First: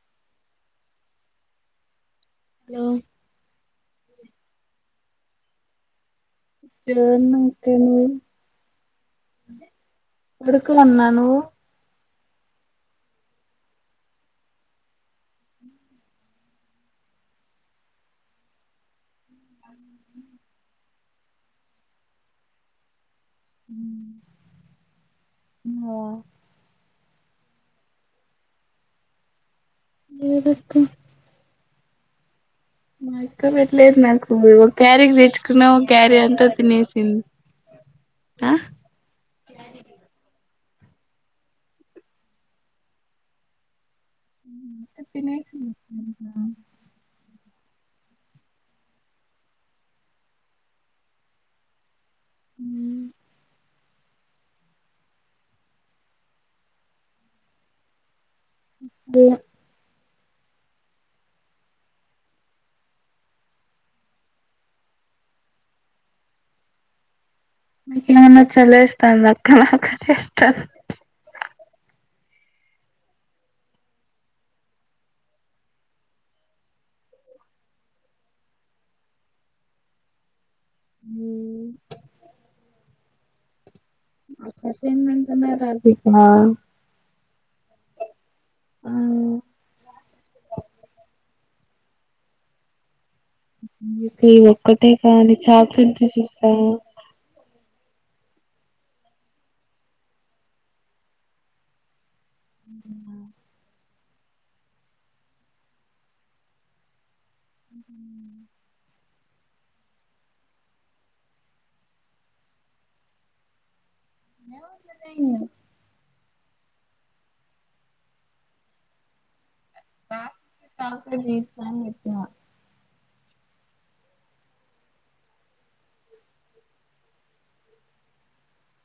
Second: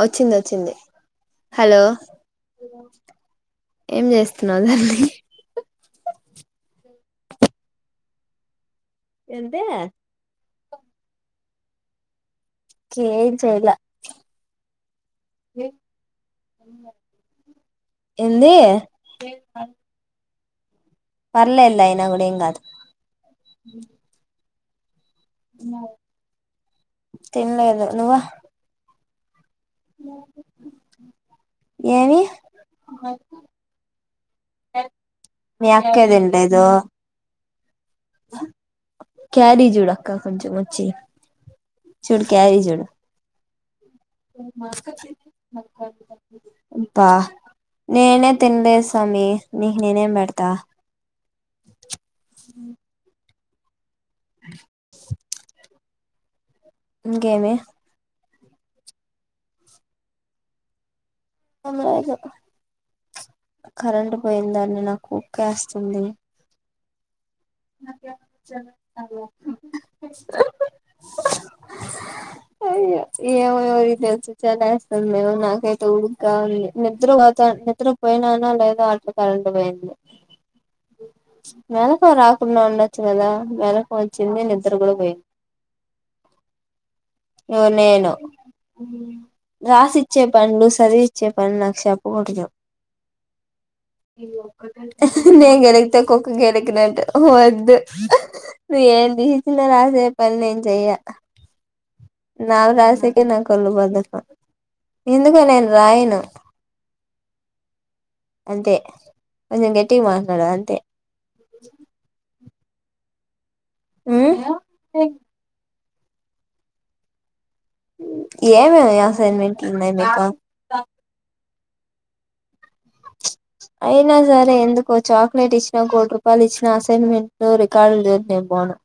వచ్చింది వచ్చింది hello hello ఏం చేస్త్ న్నావ్ జననీ జోన్నక్క నువ్వు ఏంది ఊరికనే ఉన్నా నువ్ ఏం చేయలే ఏంది అవున్ పర్లేదులే అయిన కూడా ఏం కాదు ఉ తిన్నావా తిన్లేదు నువ్వు లేదక్క ఏమీ మా అక్క పెట్టలేదు నాకు క్యారేజ్ తెచ్చుకున్నాం క్యారీ అంతా తినేసింది ఆ క్యారి జూడక్క కొంచెం చీ చూడు క్యారీ చూడు బా నేనే తినలే స్వామి నీకు నేనేం పెడతా అ [unintelligible] ఇంకేమి బోల్ [unintelligible] కరెంట్ పోయిదాన్ని నాకు ఉక్కేస్తుంది మీమన్నా చాలేస్తాందా అక్కడ ఇస్త అయ్య ఏమోమారి తెలుసి చాలేస్తాంది నాకైతే ఉడుగా ఉంది నిద్రపోత నిద్ర పోయినాన లేదో అట్లా కరెంటు పోయింది నెలతారా ఉండొచ్చు కదా మ వచ్చింది నే నిద్ర కూడా పోయిన అసైన్మెంట్ అన్నా రాసిక నేను రాసి ఇచ్చే పనులు సరి ఇచ్చే పనులు నాకు చెప్పోతే చల్ ఒక్కటే కానీ నేను చాక్లెట్ గెలిగితే కుక్క తీసిస్తావా గెలికినట్టు వద్దు నువ్ ఏం దీసిన రాసే పనులేం చేయ నావి రాసేకి నాకు ఒళ్ళు బద్ద ఎందుకొ నేను రాయను [inaudible] కొంచం గటిగా మాట్లాడు అంతే [inaudible] ఉమ్ ఏన్నా [unintelligible] ఏమే నీ అసైన్మెంట్ నై మీకు చాక్లెట్ తీస్తా అని చెప్పిన అయినా సరే ఎందుకో చాక్లెట్ ఇచ్చినా కోటి రూపాయలు ఇచ్చిన అసైన్మెంట్ రికార్డులు లే నేను బోను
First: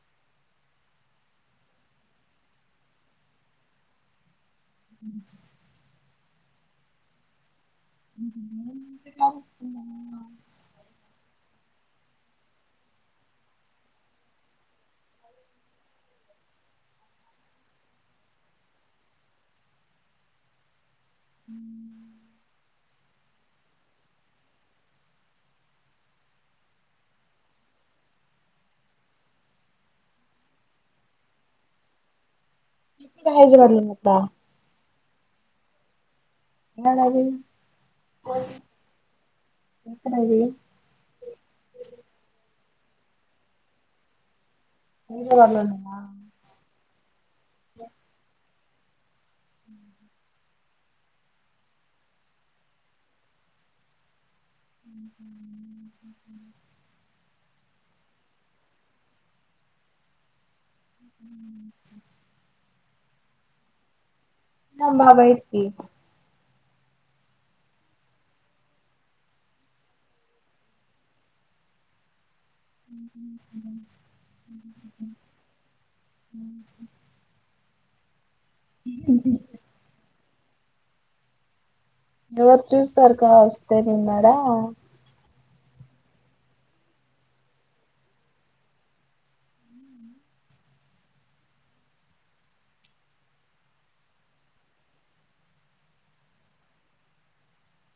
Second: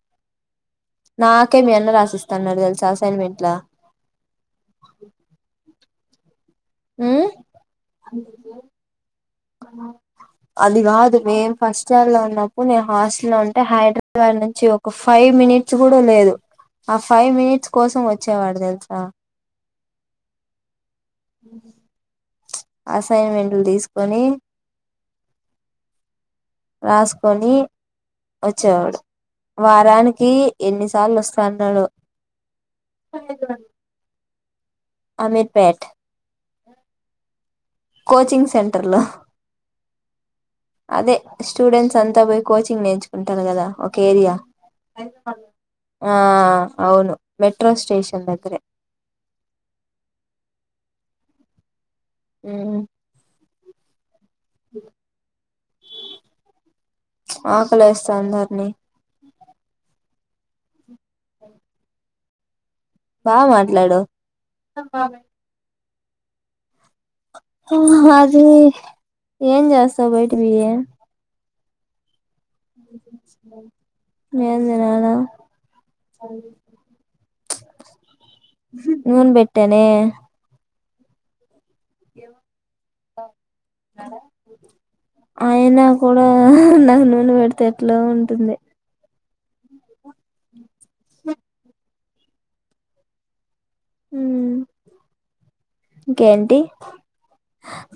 నాకే మీ అన్న రాశిస్త అనడు తెలుసా అసైన్మెంట్లా [inaudible] మ్మ్ అది కాదు మే ఫస్ట్ ఇయర్ లో ఉన్నప్పుడు నేను హాస్టల్లో ఉంటే హైదరాబాద్ నుంచి ఒక ఫైవ్ మినిట్స్ కూడా లేదు ఆ ఫైవ్ మినిట్స్ కోసం వచ్చేవాడు తెలుసా అ అసైన్మెంట్లు తీసుకొని రాసుకొని వచ్చేవాడు వారానికి ఎన్నిసార్లు వస్తన్నాడో ఇన్ని రాయజు వాల అప అమీర్పేట [unintelligible] రాజూ కోచింగ్ సెంటర్లో ఎక్కడది అదే స్టూడెంట్స్ అంత బోయి కోచింగ్ నేర్చుకుంటారు కదా ఒక ఏరియా. హైదరాబాద్ లో ఉన్నావా ఆ అవును మెట్రో స్టేషన్ దగ్గరే హ్మ్ హు హ్మ్ ఆకలేస్టాంది హర్ని బా మాట్లాడవ్ నేను బాలేను తి హుం హాజర ఏం చేస్తావ్ బైటి పొయ్యి ఏం తినాలా నూన్ పెట్టనే ఎవరు చూస్తారు క కవస్తే నుకున్నాడా అయనా కూడా నాకు నూనె పెడితే ఎట్లో ఉంటుంది. ఇంకేంటి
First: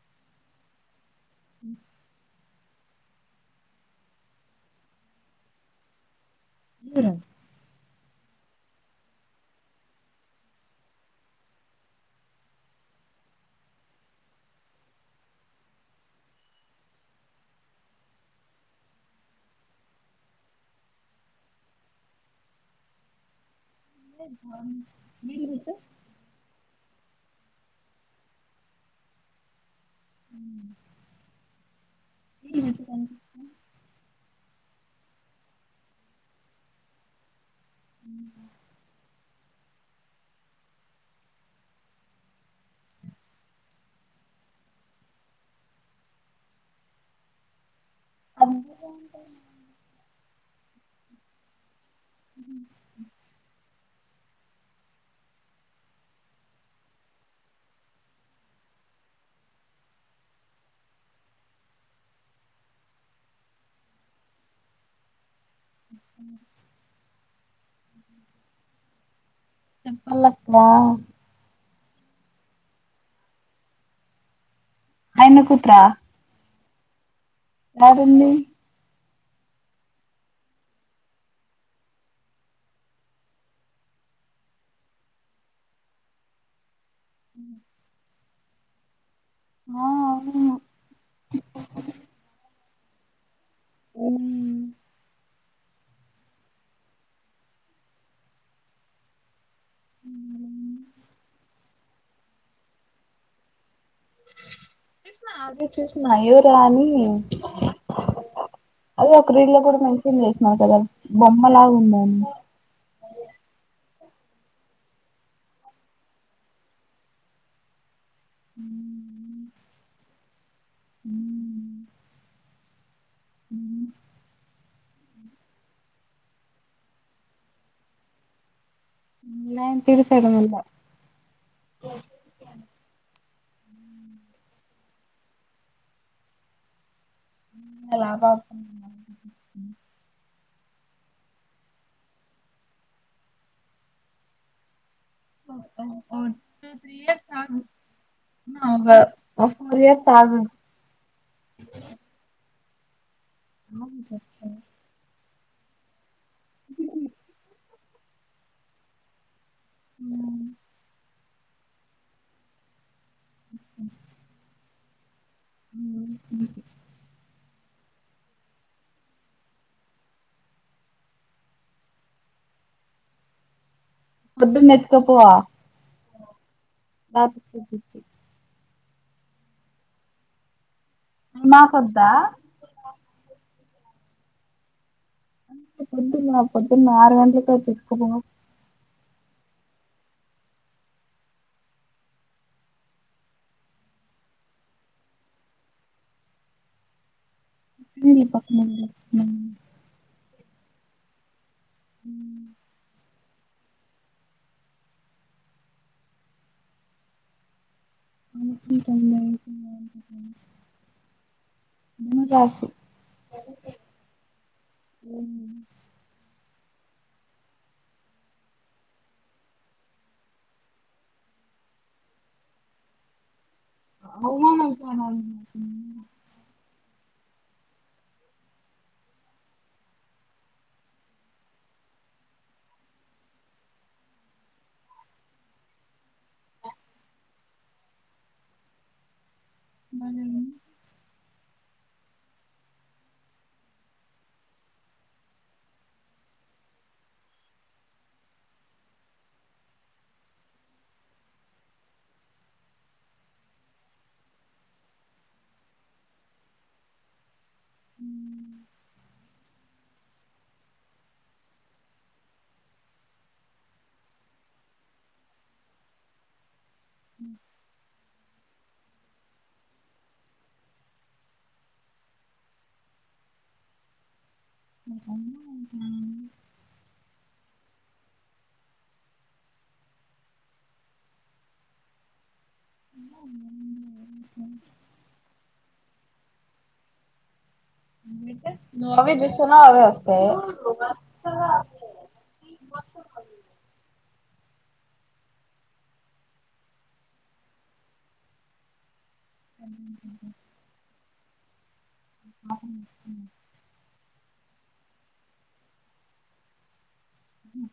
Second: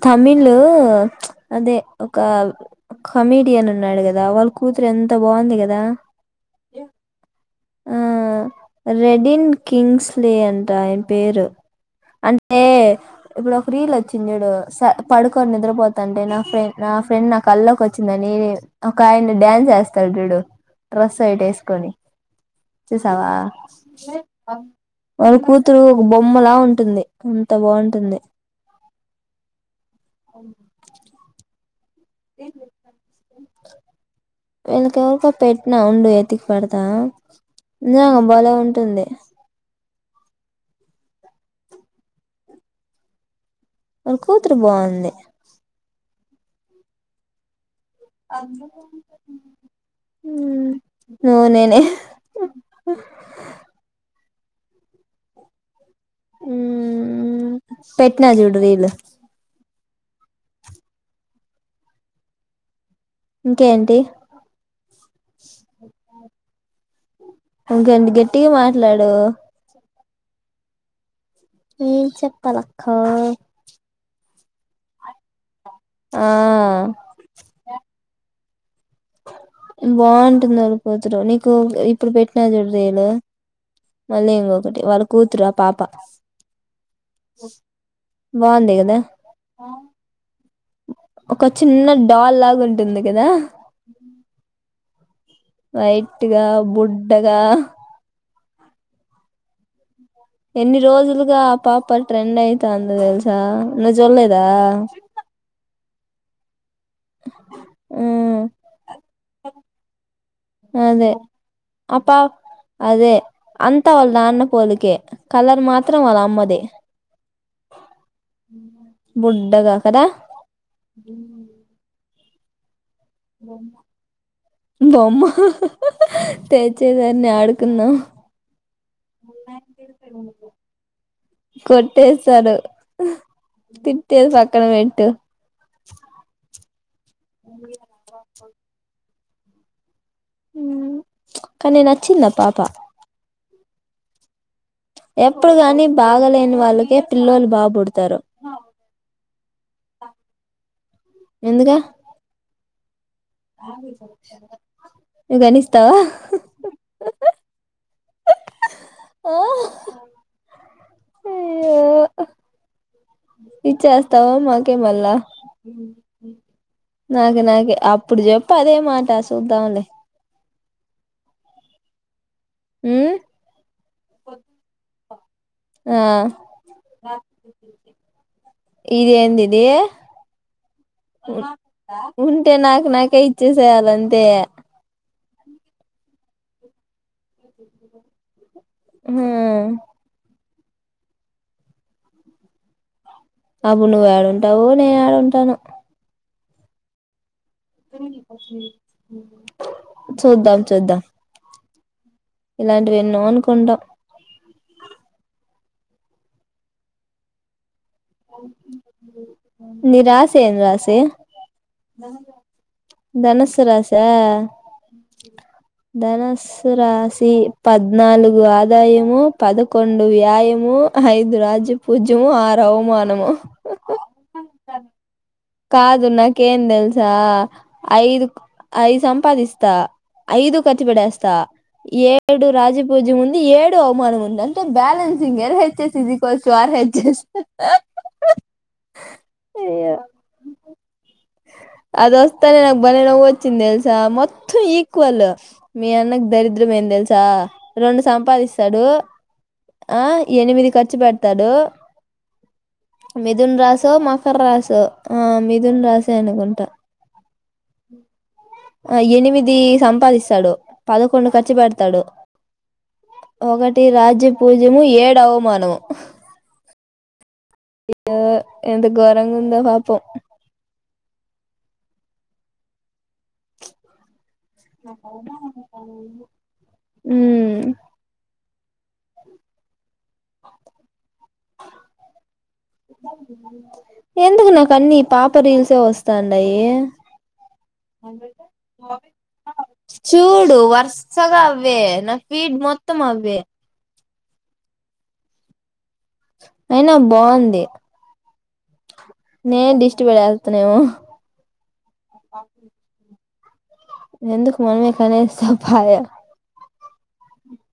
తమిళ్ ఊ అదే ఒకా ఒక కమెడియన్ ఉన్నాడు కదా వాళ్ళ కూతురు ఎంత బాగుంది కదా ఆ రెడిన్ కింగ్స్లీ అంట ఆయన పేరు. అంటే ఇప్పుడు ఒక రీల్ వచ్చింది చూడు పడుకొని నిద్రపోతాంటే నా ఫ్రెన్ నా ఫ్రెండ్ నా కళ్ల్కొచ్చిందని ఒక ఆయన డ్యాన్స్ ఏస్తాడు చూడు డ్రస్ ఓటి ఏస్కొని చూసావా వాళ్ల కూతురు బొమ్మలా ఉన్ ఉంటుంది అంత బాగుంటుంది అవును నేనెప్పుడూ కనిపిస్తున వీళ్ళకి ఎవరికో పెట్టిన ఉండు ఎతికి పెడతా ఇదేందో భలే ఉంటుంది. వాళ్ల కూతురు బాగుంది అందుకే అంటున్నా హ్మ్ నేనేనా ఉమ్ పెట్న చూడు రీలు ఇంకేంటి ఇంకేంటి గట్టిగా మాట్లాడు మల్లస్తవా ఏం చెప్పాలక్కా అయనకు త్ర ఆ యాడుంది బాగుంటుంది వాళ్ళు కూతురు నీకు ఇప్పుడు పెట్టినా చూడు రీల్ మళ్ళీ ఇంకొకటి వాళ్ళ కూతురు ఆ పాప ఓ బాగుంది కదా ఆ అవును ఏమో ఒక చిన్న డాల్ లాగా ఉంటుంది కదా అ వైట్ గా బుడ్డగా మ్మ్ ఎన్ని రోజులుగా ఆ పాప ట్రెండ్ అయితాంది తెలుసా నవ్వు చూడలేదా చూసిన అదే చూసిన ఎవరా అని ఉమ్ ఆ ఒక రీల్ కూడా రాక్షన్ చేసినారు కదా అదే బొమ్మలా ఉంద ఆమె తా వాళ్ళ నాన్న పోలికే కలర్ మాత్రం వాళ్ళ అమ్మది బుడ్డగా కదా ఉమ్ ఉమ్ బొమ్మ ఆ హా తేచ్చేయిదన్నీ ఆడుకుందాం ఆయన తిడతాడు మళ్ళా కొట్టే సారు తిట్టేది పక్కన పెట్టు హ్మ్ లాభా ఉమ్ కానీ నచ్చిందా పాప ఓ ఎప్పుడు కానీ బాగలేని టూ త్రీ వాళ్ళకే ఇయర్స్ పిల్లలు బాబుడతారు ఓ సూర్య తాగు ఎందుక ఆగు చెప్తా నవు గొనిస్తావా హు హు ఓ హా హ్మ్. ఇచ్చేస్తావా మాక్ ఓకే మళ్ళా. నాకే నాక్ అప్పుడు చెప్పు అదే మాట చూద్దాంలే. హ్మ్ పొద్దున్నే. చెప్పువా ఆ బ ఇది ఏందిది. మాకొద్దా ఉంటే నాకు నాకే ఇచ్చేస్ ఇచ్చేయాలి అంతే. పొద్దున్నా పొద్దున్నా. ఎలాంటి కోడ్ తీసుకున్నవ్. హ్మ్. అప్పుడు నువ్వు ఏడుంటావో నేను ఏడుంటానో పక్కన చూద్దాం. చూద్దాం. ఉమ్. ఇలాంటివి ఎన్నో అనుకుంటాం. హు. [inaudible] ధనుస్సు రాశి ధనుస్. తు రాశి పద్నాలుగు ఆదాయము పదకొండు వ్యాయము ఐదు రాజ్య పూజ్యము ఆరు అవమానము. కాదు నాకేం తెలుసా ఐదు ఐదు సంపాదిస్తా ఐదూ ఖర్చుపెట్టేస్తా ఏడు రాజపూజ్యం ఉంది ఏడు అవమానం ఉంది అంటే balancing L హెచ్చేఎస్ ఈజికొల్ట్ R H S మనము. అదొస్తేనే నాకు భలే నవ్వొచ్చింది తెలుసా మొత్తం ఈక్వల్ మీ అన్నకు దరిద్రమేంది తెలుసా రెండు సంపాదిస్తాడు ఆ ఎనిమిది ఖర్చు పెడతాడు మిథున రాశో మకర రాశో ఆ మిథున రాశి. అంతే అనుకుంటా. ఆ ఎనిమిది. సంపాదిస్తాడు పదకొండు ఖర్చు పెడతాడు ఒకటి రాజ్య పూజ్యము ఏడు అవమానము. అ. అయ్యో ఎంత గోరంగా ఉందో పాపం. హ్మ్ హు. హా ను. ఎందుకు నాకు అన్నీ ఈ పా మొత్తం రీల్సే వస్తాండాయి. నువ్వు అవే చూస్తున్నావ్ అవే వస్తాయి చూడు వరుసగా అవ్వే నా ఫీడ్ మొత్తం అవ్వే. అయిన బాంది నేన్ దిష్టి పెట్టేస్తానేమో [unintelligible] ఎందుకు మనమే పడేస్తే పాయా మ్మ్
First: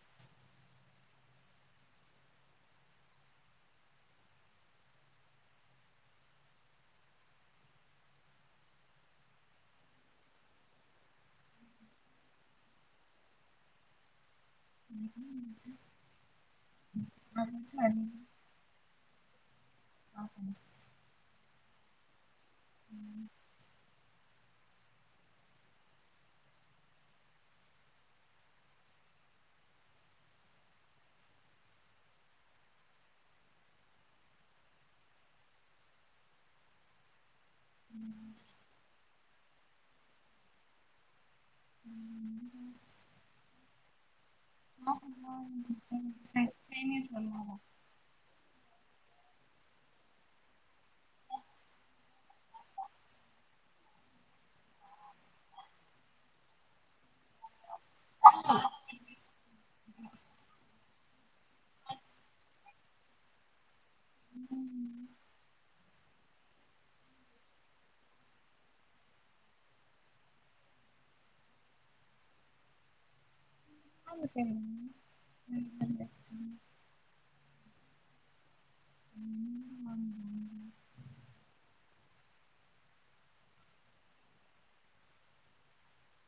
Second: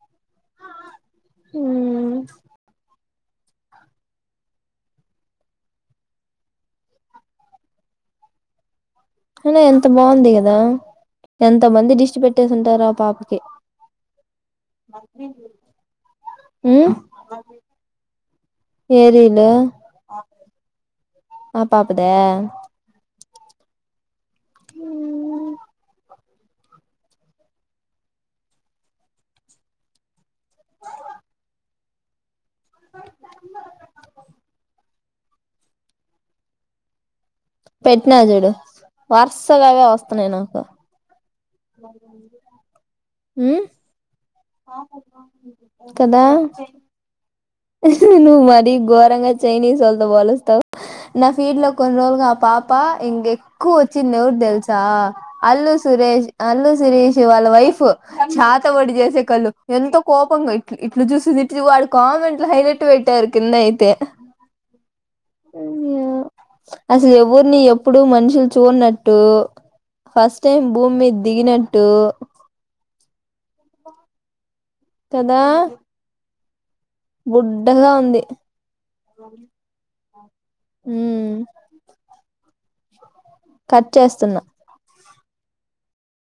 హ్మ్మ్ ఐనా ఎంత బాగుంది కదా ఎంత మంది దిష్టి పెట్టేసి ఉంటారో ఆ పాపకి హ్మ్ ఏరుళ్ల ఆ పాపదా మ్మ్ [unintelligible] పెట్నా చూడు వరుసగావే వస్తున్నాయి నాకు మ్మ్ కదా [unintelligible] చైనీస్ [unintelligible] నువ్వు మరీ ఘోరంగా చైనీస్ వాళ్ళతో పోలుస్తావు నా ఫీల్డ్ లో కొన్ని రోజులుగా ఆ పాప ఇంకెక్కువ వచ్చిందివరు తెలుసా అల్లు సురేష్ అల్లు సురేష్ వాళ్ళ వైఫు చాత బడి చేసే కళ్లు ఎంతో కోపంగా ఇట్ ఇట్లా చూస్తూంది వాడు కామన్ హైనట్టు పెట్టారు కింద అయితే అసలు ఎవరిని ఎప్పుడు మనుషులు చూనట్టు ఫస్ట్ టైం భూమి మీద దిగినట్టు. ఆమె ఫ్రెండ్. కదా. బుడ్డగా ఉంది. హ్మ్. ఉహ్. కట్ చేస్తున్నా.